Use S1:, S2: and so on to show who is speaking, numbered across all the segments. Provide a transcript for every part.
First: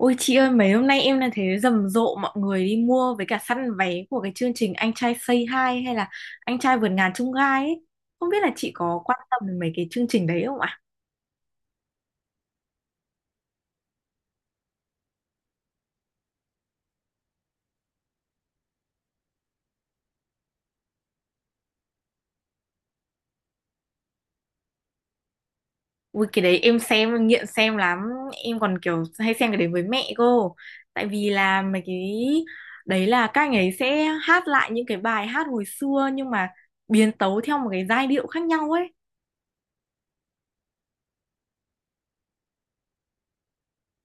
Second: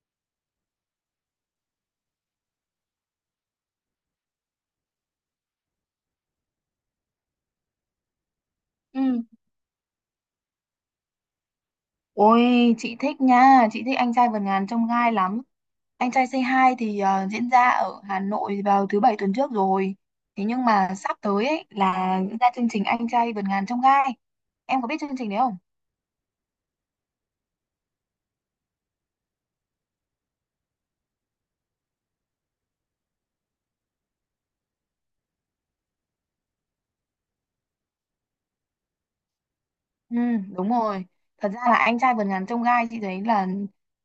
S1: Ôi chị ơi, mấy hôm nay em là thấy rầm rộ mọi người đi mua với cả săn vé của cái chương trình Anh trai Say Hi hay là Anh trai vượt ngàn chông gai ấy. Không biết là chị có quan
S2: Ừ.
S1: tâm đến mấy cái chương trình đấy không ạ?
S2: Ôi chị thích nha, chị thích anh trai vượt ngàn chông gai lắm. Anh trai Say Hi thì diễn ra ở Hà Nội vào thứ bảy tuần trước rồi. Thế nhưng mà sắp tới ấy là diễn ra chương trình anh trai vượt ngàn chông gai. Em có biết chương trình đấy không?
S1: Ui cái đấy em xem em nghiện xem lắm, em còn kiểu hay xem cái đấy với mẹ cô. Tại vì là mấy cái đấy là các anh ấy sẽ hát lại những cái bài hát hồi xưa nhưng mà biến tấu theo một cái giai điệu khác nhau ấy.
S2: Ừ, đúng rồi. Thật ra là anh trai vượt ngàn chông gai chị thấy là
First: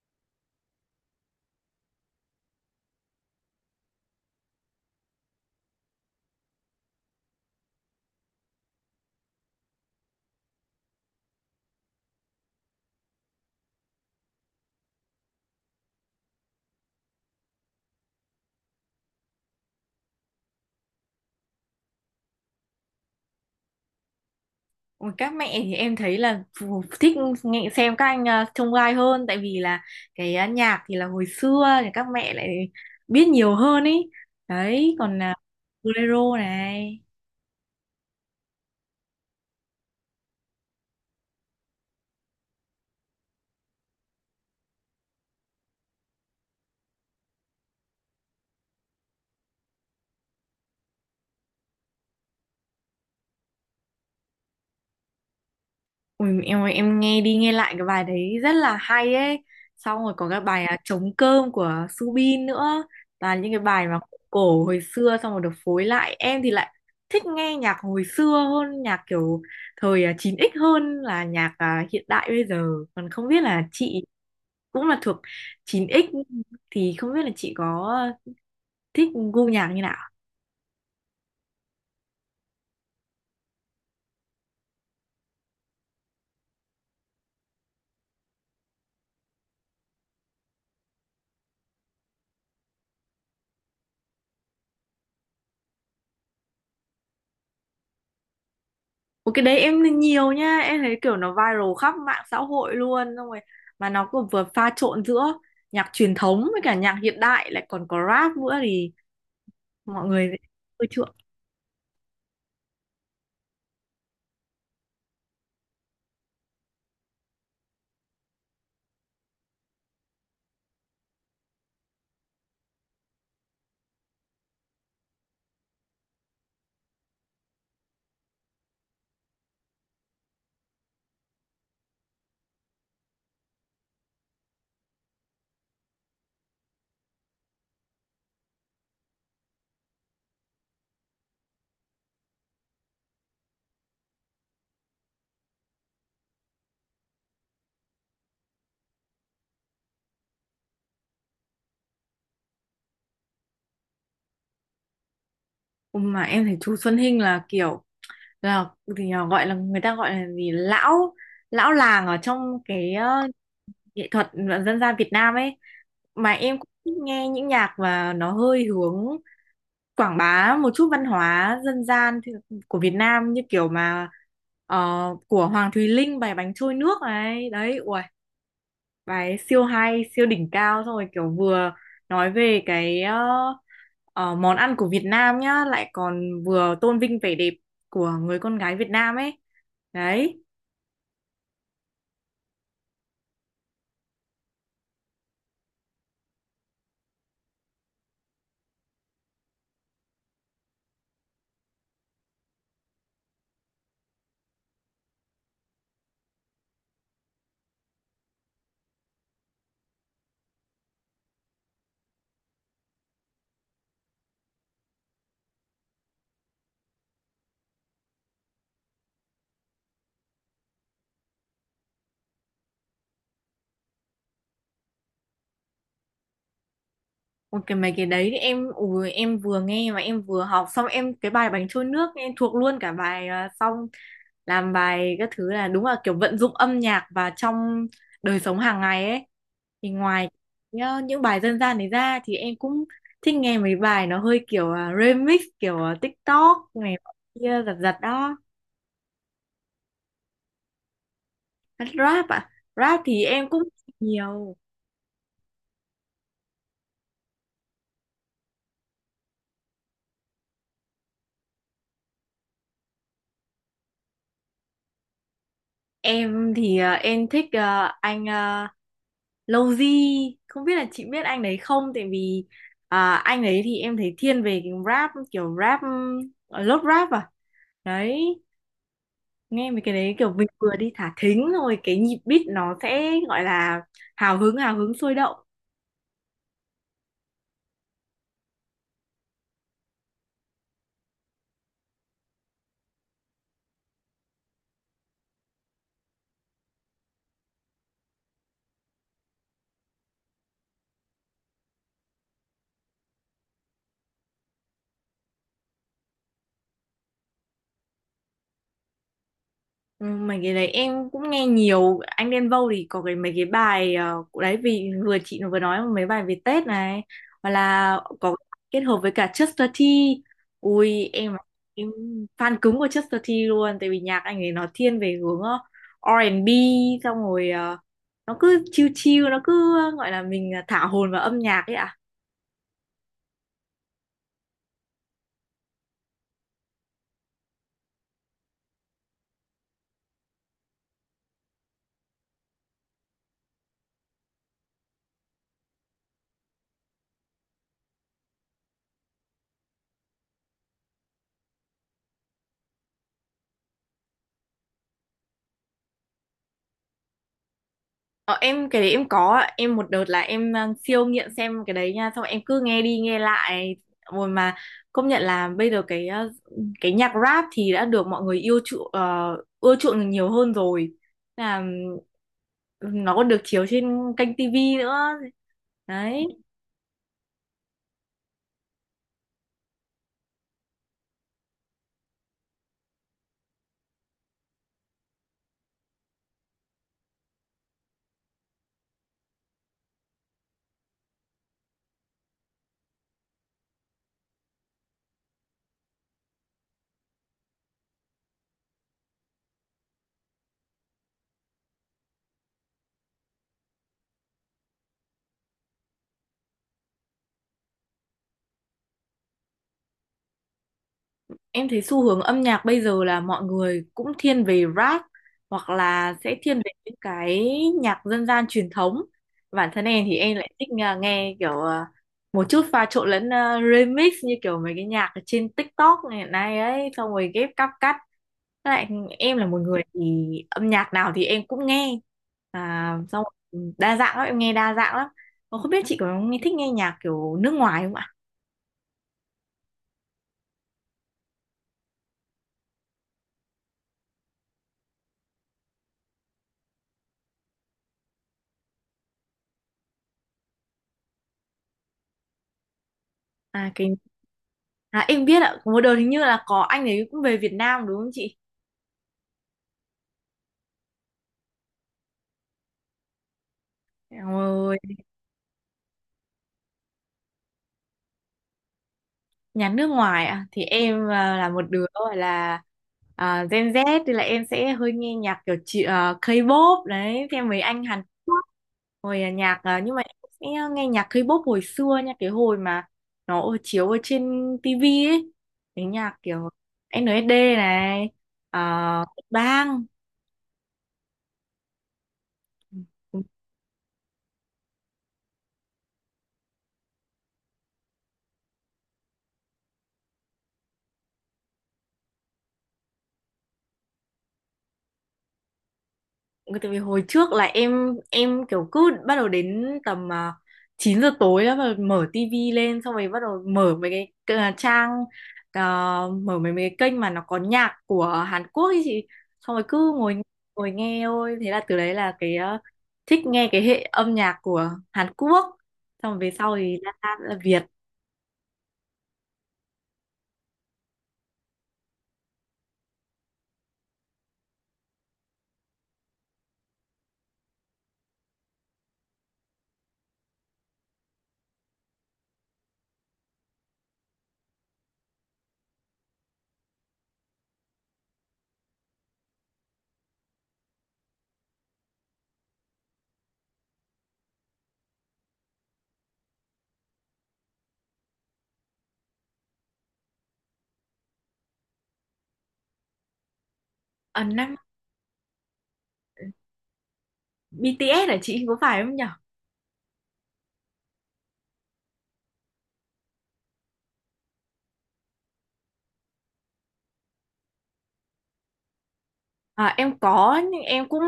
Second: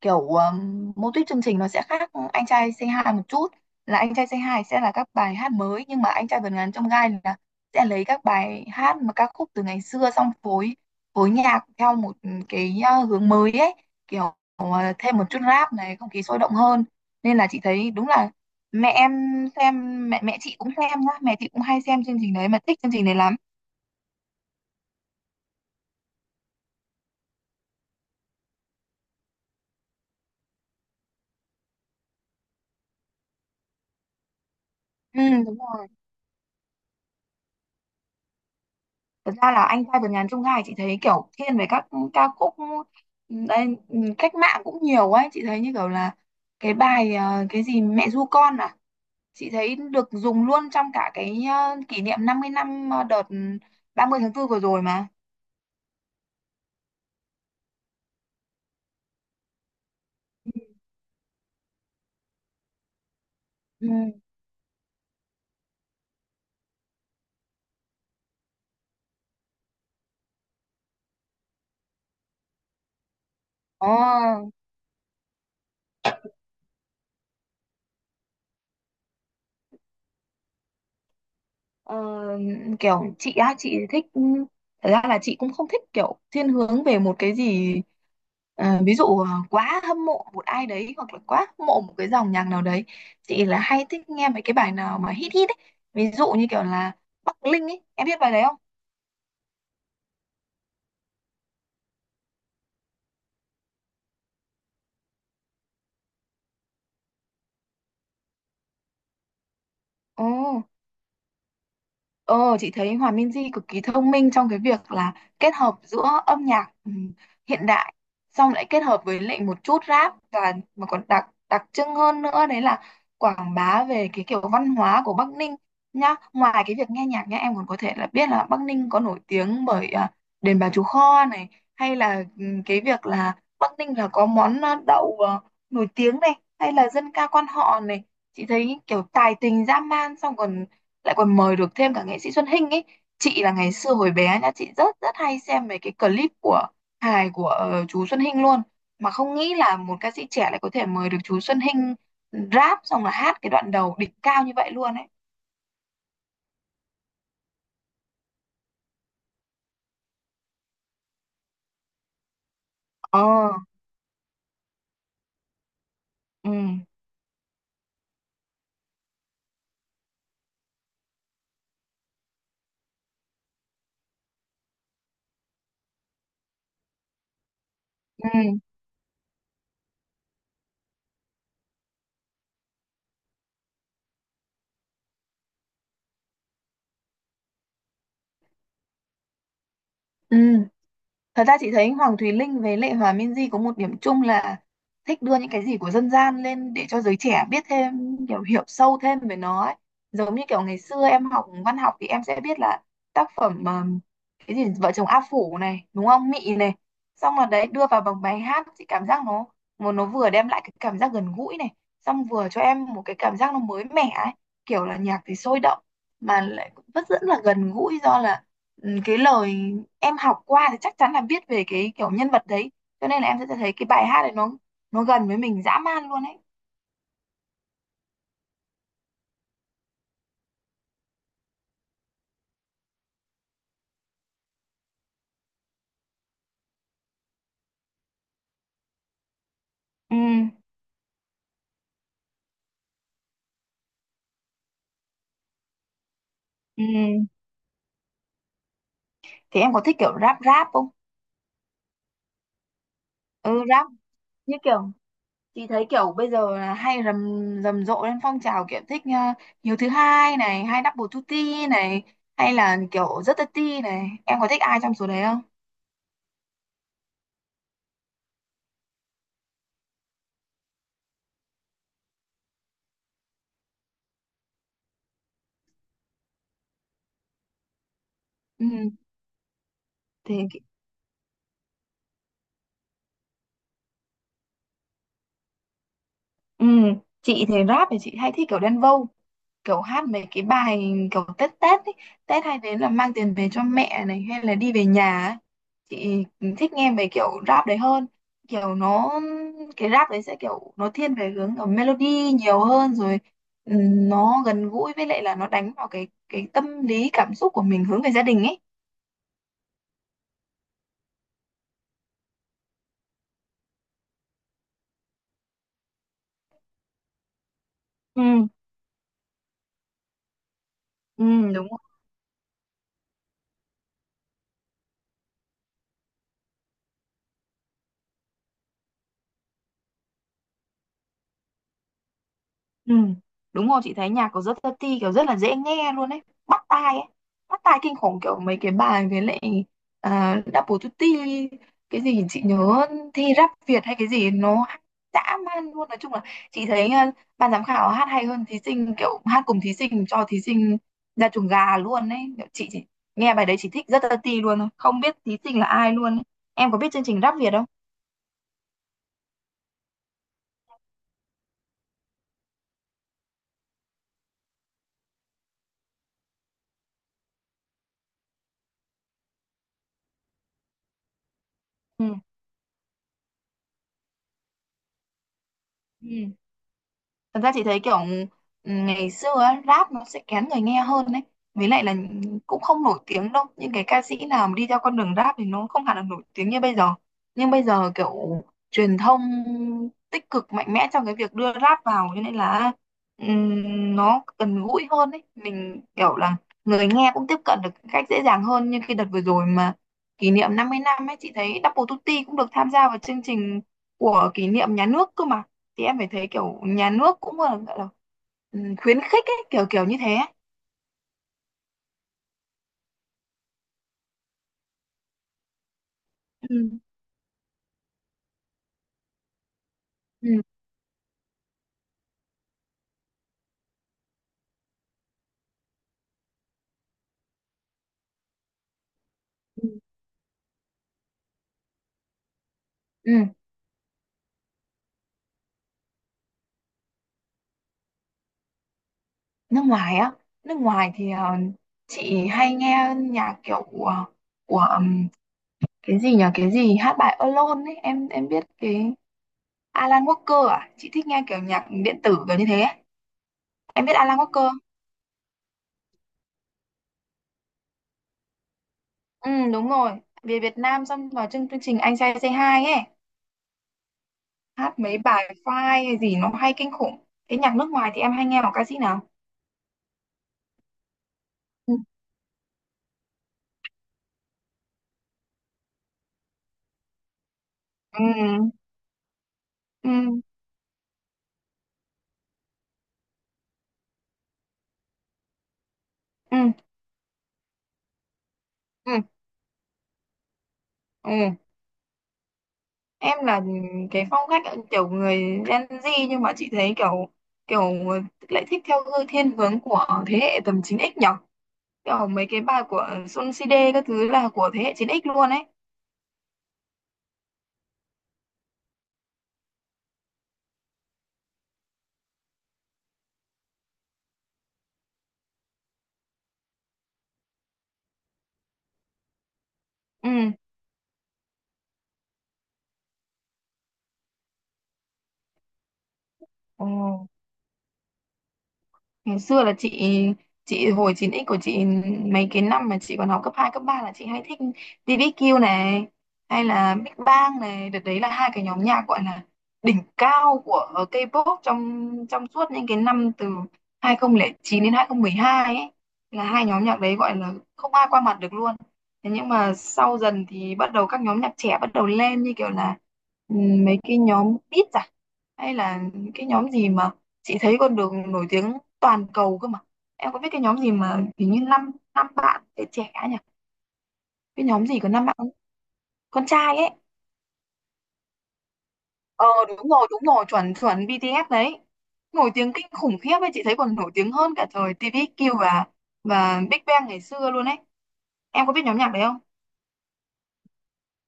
S2: kiểu mô típ chương trình nó sẽ khác anh trai Say Hi một chút. Là anh trai Say Hi sẽ là các bài hát mới nhưng mà anh trai vượt ngàn chông gai là sẽ lấy các bài hát mà ca khúc từ ngày xưa xong phối phối nhạc theo một cái hướng mới ấy, kiểu uh, thêm một chút rap này, không khí sôi động hơn. Nên là chị thấy đúng là mẹ em xem mẹ mẹ chị cũng xem nhá, mẹ chị cũng hay xem chương trình đấy mà thích chương trình đấy lắm.
S1: Ôi, các mẹ thì em thấy là thích nghe xem các anh trông gai hơn tại vì là cái nhạc thì là hồi xưa thì các mẹ lại biết nhiều hơn ý, đấy còn
S2: Ừ,
S1: là
S2: đúng rồi.
S1: bolero này.
S2: Thật ra là anh trai vượt ngàn chông gai chị thấy kiểu thiên về các ca khúc đây, cách mạng cũng nhiều ấy, chị thấy như kiểu là cái bài cái gì mẹ ru con à, chị thấy được dùng luôn trong cả cái kỷ niệm 50 năm đợt ba mươi tháng 4 vừa rồi mà.
S1: Ui, em ơi, em nghe đi nghe lại cái bài đấy rất là hay ấy. Xong rồi có cái bài Trống cơm của Subin nữa. Toàn những cái bài
S2: Ừ.
S1: mà cổ hồi xưa xong rồi được phối lại. Em thì lại thích nghe nhạc hồi xưa hơn nhạc kiểu thời 9X, hơn là nhạc hiện đại bây giờ. Còn không biết là
S2: Ồ.
S1: chị cũng là thuộc chín x thì không biết là chị có thích gu nhạc như nào?
S2: Ờ, kiểu chị á, chị thích, thật ra là chị cũng không thích kiểu thiên hướng về một cái gì, ví dụ quá hâm mộ một ai đấy hoặc là quá hâm mộ một cái dòng nhạc nào đấy, chị là hay thích nghe mấy cái bài nào mà hit hit ấy, ví dụ như kiểu là Bắc Linh ấy, em biết bài đấy không?
S1: Một cái đấy em nhìn nhiều nha. Em thấy kiểu nó viral khắp mạng xã hội luôn. Xong rồi mà nó cũng vừa pha trộn giữa nhạc truyền thống với cả nhạc hiện đại, lại còn có rap nữa thì mọi
S2: Ồ.
S1: người ưa chuộng.
S2: Ờ, chị thấy Hòa Minzy cực kỳ thông minh trong cái việc là kết hợp giữa âm nhạc hiện đại, xong lại kết hợp với lại một chút rap, và mà còn đặc đặc trưng hơn nữa, đấy là quảng bá về cái kiểu văn hóa của Bắc Ninh nhá. Ngoài cái việc nghe nhạc nhá, em còn có thể là biết là Bắc Ninh có nổi tiếng bởi đền Bà Chúa Kho này, hay là cái việc là Bắc Ninh là có món đậu nổi tiếng này, hay là dân ca quan họ này. Chị thấy kiểu tài tình dã man, xong còn lại còn mời được thêm cả nghệ sĩ Xuân Hinh ấy, chị là ngày xưa hồi bé nha, chị rất rất hay xem mấy cái clip của hài của chú Xuân Hinh luôn, mà không nghĩ là một ca sĩ trẻ lại có thể mời được chú Xuân Hinh rap xong là hát cái đoạn đầu đỉnh cao như vậy luôn ấy.
S1: Ừ, mà em thấy chú Xuân Hinh là kiểu là thì là gọi là người ta gọi là gì, lão lão làng ở trong cái
S2: Ờ.
S1: nghệ thuật dân gian Việt Nam ấy, mà
S2: Ừ,
S1: em cũng thích nghe những nhạc và nó hơi hướng quảng bá một chút văn hóa dân gian của Việt Nam như kiểu mà của Hoàng Thùy Linh bài bánh trôi nước này đấy. Ui,
S2: ừ,
S1: bài ấy siêu hay siêu đỉnh cao, xong rồi kiểu vừa nói về cái món ăn của Việt Nam nhá, lại còn vừa tôn vinh vẻ đẹp của người con gái Việt Nam ấy
S2: ừ.
S1: đấy.
S2: Thật ra chị thấy Hoàng Thùy Linh với Lệ Hòa Minzy có một điểm chung là thích đưa những cái gì của dân gian lên để cho giới trẻ biết thêm, kiểu hiểu sâu thêm về nó ấy. Giống như kiểu ngày xưa em học văn học thì em sẽ biết là tác phẩm cái gì vợ chồng A Phủ này, đúng không? Mị này. Xong rồi đấy đưa vào bằng bài hát chị cảm giác nó, một nó vừa đem lại cái cảm giác gần gũi này, xong vừa cho em một cái cảm giác nó mới mẻ ấy, kiểu là nhạc thì sôi động mà lại vẫn rất là gần gũi, do là cái lời em học qua thì chắc chắn là biết về cái kiểu nhân vật đấy, cho nên là em sẽ thấy cái bài hát này nó gần với mình dã man luôn ấy.
S1: Ôi, cái mấy cái đấy thì em ui, em vừa nghe mà em vừa học xong em cái bài bánh trôi nước em thuộc luôn cả bài xong làm bài các thứ là đúng là kiểu vận dụng âm nhạc vào trong đời sống hàng ngày ấy, thì
S2: Ừ,
S1: ngoài nhá, những bài dân gian đấy ra thì em cũng thích nghe mấy bài nó hơi kiểu remix kiểu TikTok này
S2: ừ.
S1: kia giật giật đó.
S2: Thì em có thích kiểu rap rap không?
S1: Rap à? Rap thì em cũng
S2: Ừ, rap,
S1: nhiều.
S2: như kiểu chị thấy kiểu bây giờ là hay rầm rầm rộ lên phong trào kiểu thích uh, Hiếu thứ hai này hay Double Tutti này hay là kiểu rất Tati này, em có thích ai trong số đấy không?
S1: Em thì em thích anh Lowzy, không biết là chị biết anh đấy không, tại vì anh ấy thì em thấy thiên về cái rap kiểu rap lốt rap à, đấy,
S2: Ừ,
S1: nghe mấy cái đấy kiểu mình
S2: thì
S1: vừa đi thả thính rồi cái nhịp beat nó sẽ gọi là hào hứng sôi động.
S2: ừ, chị thì rap thì chị hay thích kiểu Đen Vâu, kiểu hát mấy cái bài kiểu Tết Tết ấy. Tết hay đến là mang tiền về cho mẹ này hay là đi về nhà ấy. Chị thích nghe về kiểu rap đấy hơn, kiểu nó cái rap đấy sẽ kiểu nó thiên về hướng ở melody nhiều hơn rồi, nó gần gũi với lại là nó đánh vào cái tâm lý cảm xúc của mình hướng về gia đình ấy.
S1: Ừ, mấy cái đấy em cũng nghe nhiều. Anh Đen Vâu thì có cái mấy cái bài đấy vì vừa chị vừa nói mấy bài về Tết này, hoặc là
S2: Ừ,
S1: có kết hợp với cả Chester T. Ui
S2: ừ, đúng.
S1: em fan cứng của Chester T luôn, tại vì nhạc anh ấy nó thiên về hướng R&B, xong rồi nó cứ chill chill, nó cứ gọi là mình thả hồn vào âm nhạc ấy ạ.
S2: Ừ, đúng rồi, chị thấy nhạc của rất Tati kiểu rất là dễ nghe luôn ấy, bắt tai ấy, bắt tai kinh khủng kiểu mấy cái bài với lại Double Tutti, cái gì chị nhớ thi rap Việt hay cái gì nó hát dã man luôn, nói chung là chị thấy ban giám khảo hát hay hơn thí sinh, kiểu hát cùng thí sinh cho thí sinh ra chuồng gà luôn ấy, kiểu chị chỉ nghe bài đấy chị thích rất Tati luôn thôi, không biết thí sinh là ai luôn ấy. Em có biết chương trình rap Việt không?
S1: Ờ, em cái đấy em có ạ. Em một đợt là em siêu nghiện xem cái đấy nha, xong em cứ nghe đi nghe lại rồi, mà công nhận là bây giờ cái cái nhạc rap thì đã được mọi người yêu chuộng ưa chuộng nhiều hơn rồi, là
S2: Ừ.
S1: nó còn được chiếu trên kênh tivi nữa đấy.
S2: Ừ. Thật ra chị thấy kiểu ngày xưa á, rap nó sẽ kén người nghe hơn đấy. Với lại là cũng không nổi tiếng đâu. Những cái ca sĩ nào mà đi theo con đường rap thì nó không hẳn là nổi tiếng như bây giờ. Nhưng bây giờ kiểu truyền thông tích cực mạnh mẽ trong cái việc đưa rap vào, cho nên là nó gần gũi hơn đấy. Mình kiểu là người nghe cũng tiếp cận được một cách dễ dàng hơn, như khi đợt vừa rồi mà kỷ niệm 50 năm ấy, chị thấy Double Tutti cũng được tham gia vào chương trình của kỷ niệm nhà nước cơ mà, thì em phải thấy kiểu nhà nước cũng là, gọi là, khuyến khích ấy, kiểu kiểu như thế ấy.
S1: Em thấy xu hướng âm nhạc bây giờ là mọi người cũng thiên về rap hoặc là sẽ thiên
S2: Ừ,
S1: về những cái nhạc dân gian truyền thống. Bản thân em thì
S2: ừ.
S1: em lại thích nghe kiểu một chút pha trộn lẫn remix như kiểu mấy cái nhạc ở trên TikTok hiện nay ấy, xong rồi ghép cắt. Với lại em là một
S2: Ừ.
S1: người thì âm nhạc nào thì em cũng nghe. À,
S2: Ừ.
S1: xong rồi đa dạng lắm, em nghe đa dạng lắm. Mà không biết chị có thích nghe nhạc kiểu nước ngoài không ạ?
S2: Nước ngoài á, nước ngoài thì chị hay nghe nhạc kiểu của cái gì nhỉ, cái gì hát bài Alone ấy, em biết cái Alan Walker à, chị thích nghe kiểu nhạc điện tử kiểu như thế ấy.
S1: À,
S2: Em
S1: cái
S2: biết Alan Walker không?
S1: à, em biết ạ, có một đợt hình như là có anh ấy cũng về Việt Nam đúng không chị?
S2: Ừ, đúng rồi, về Việt Nam xong vào chương chương trình Anh Trai Say Hi ấy,
S1: Rồi,
S2: hát mấy bài file hay gì nó hay kinh khủng, thế nhạc nước ngoài thì em hay nghe một ca sĩ nào?
S1: nhà nước ngoài ạ, thì em là một
S2: Ừ.
S1: đứa gọi là Gen Z thì là em sẽ hơi nghe nhạc kiểu chị K-pop đấy, theo mấy anh Hàn Quốc.
S2: Ừ,
S1: Hồi nhạc à,
S2: ừ,
S1: nhưng mà em sẽ nghe nhạc K-pop hồi xưa nha, cái hồi mà nó chiếu ở trên TV ấy. Cái nhạc kiểu
S2: ừ,
S1: NSD này,
S2: ừ,
S1: Bang,
S2: ừ. Em là cái phong cách kiểu người Gen Z, nhưng mà chị thấy kiểu kiểu lại thích theo hư thiên hướng của thế hệ tầm 9X nhở, kiểu mấy cái bài của Sun CD các thứ là của thế hệ 9X luôn ấy.
S1: ừ, tại vì hồi trước là em kiểu cứ bắt đầu đến tầm 9 giờ tối đó mà mở tivi lên, xong rồi bắt đầu mở mấy cái trang à, mở mấy mấy cái kênh mà nó có nhạc của Hàn Quốc ấy chị, xong rồi cứ ngồi ngồi nghe thôi, thế là từ đấy là cái thích nghe cái hệ âm nhạc của Hàn Quốc, xong rồi về sau
S2: Ừ,
S1: thì là Việt
S2: ngày xưa là chị hồi 9X của chị, mấy cái năm mà chị còn học cấp 2 cấp 3 là chị hay thích ti vi kiu này hay là Big Bang này, đợt đấy là hai cái nhóm nhạc gọi là đỉnh cao của K-pop trong trong suốt những cái năm từ 2009 đến 2012 ấy, là hai nhóm nhạc đấy gọi là không ai qua mặt được luôn. Thế nhưng mà sau dần thì bắt đầu các nhóm nhạc trẻ bắt đầu lên, như kiểu là ừ, mấy cái nhóm Beat hay là cái nhóm gì mà chị thấy con đường nổi tiếng toàn cầu cơ mà, em có biết cái nhóm gì mà hình như năm năm bạn trẻ trẻ nhỉ,
S1: à,
S2: cái
S1: năm
S2: nhóm gì có năm bạn con trai ấy?
S1: BTS hả chị, có phải không nhỉ?
S2: Ờ, đúng rồi, đúng rồi, chuẩn chuẩn, BTS đấy, nổi tiếng kinh khủng khiếp ấy, chị thấy còn nổi tiếng hơn cả thời TVXQ và Big Bang ngày xưa luôn ấy, em có biết nhóm nhạc đấy không?
S1: À, em có, nhưng em cũng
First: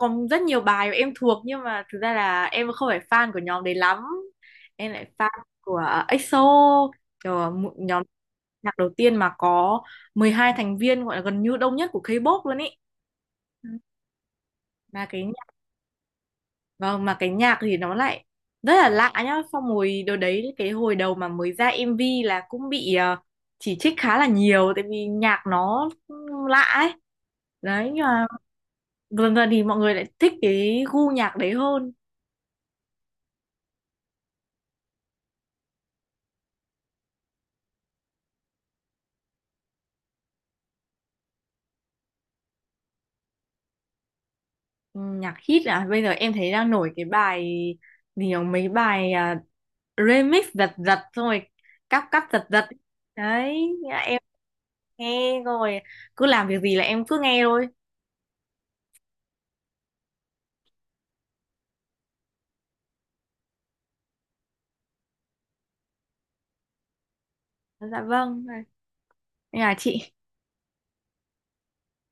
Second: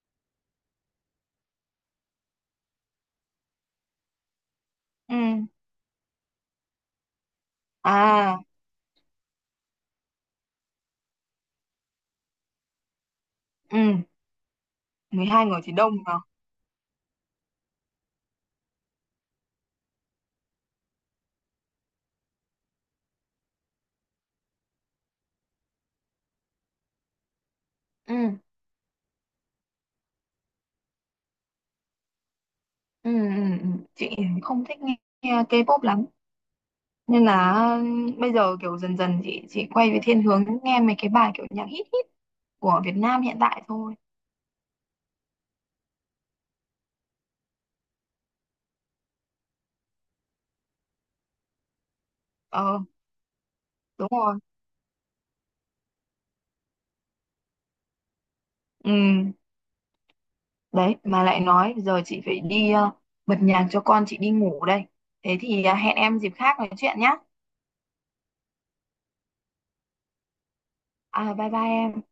S1: còn rất nhiều bài mà em thuộc, nhưng mà thực ra là em không phải fan của nhóm đấy lắm, em lại
S2: Ừ.
S1: fan của EXO, kiểu một nhóm
S2: À.
S1: nhạc đầu tiên mà có 12 thành viên, gọi là gần như đông nhất của K-pop luôn ý. Ừ,
S2: Ừ.
S1: mà cái
S2: mười
S1: nhạc
S2: hai người thì đông mà.
S1: vâng, mà cái nhạc thì nó lại rất là lạ nhá, xong rồi đợt đấy cái hồi đầu mà mới ra MV là cũng bị chỉ trích khá là nhiều, tại vì nhạc nó lạ ấy đấy, nhưng
S2: Ừ,
S1: mà gần gần thì mọi người lại thích cái gu nhạc đấy hơn.
S2: ừ, ừ, ừ. Chị không thích nghe K-pop lắm nên là bây giờ kiểu dần dần chị quay về thiên hướng nghe mấy cái bài kiểu nhạc hit hit của Việt Nam hiện tại thôi.
S1: Ừ, nhạc hit à, bây giờ em thấy đang nổi cái bài gì nhỉ? Mấy bài remix giật giật xong rồi cắp cắp giật giật
S2: Ờ,
S1: đấy, thế là
S2: đúng
S1: em
S2: rồi.
S1: nghe rồi cứ làm việc gì là em cứ nghe thôi.
S2: Ừ, đấy mà lại nói giờ chị phải đi bật nhạc cho con chị đi ngủ đây, thế thì hẹn em dịp khác nói chuyện nhá.
S1: Dạ vâng, nên là chị
S2: À, bye bye em.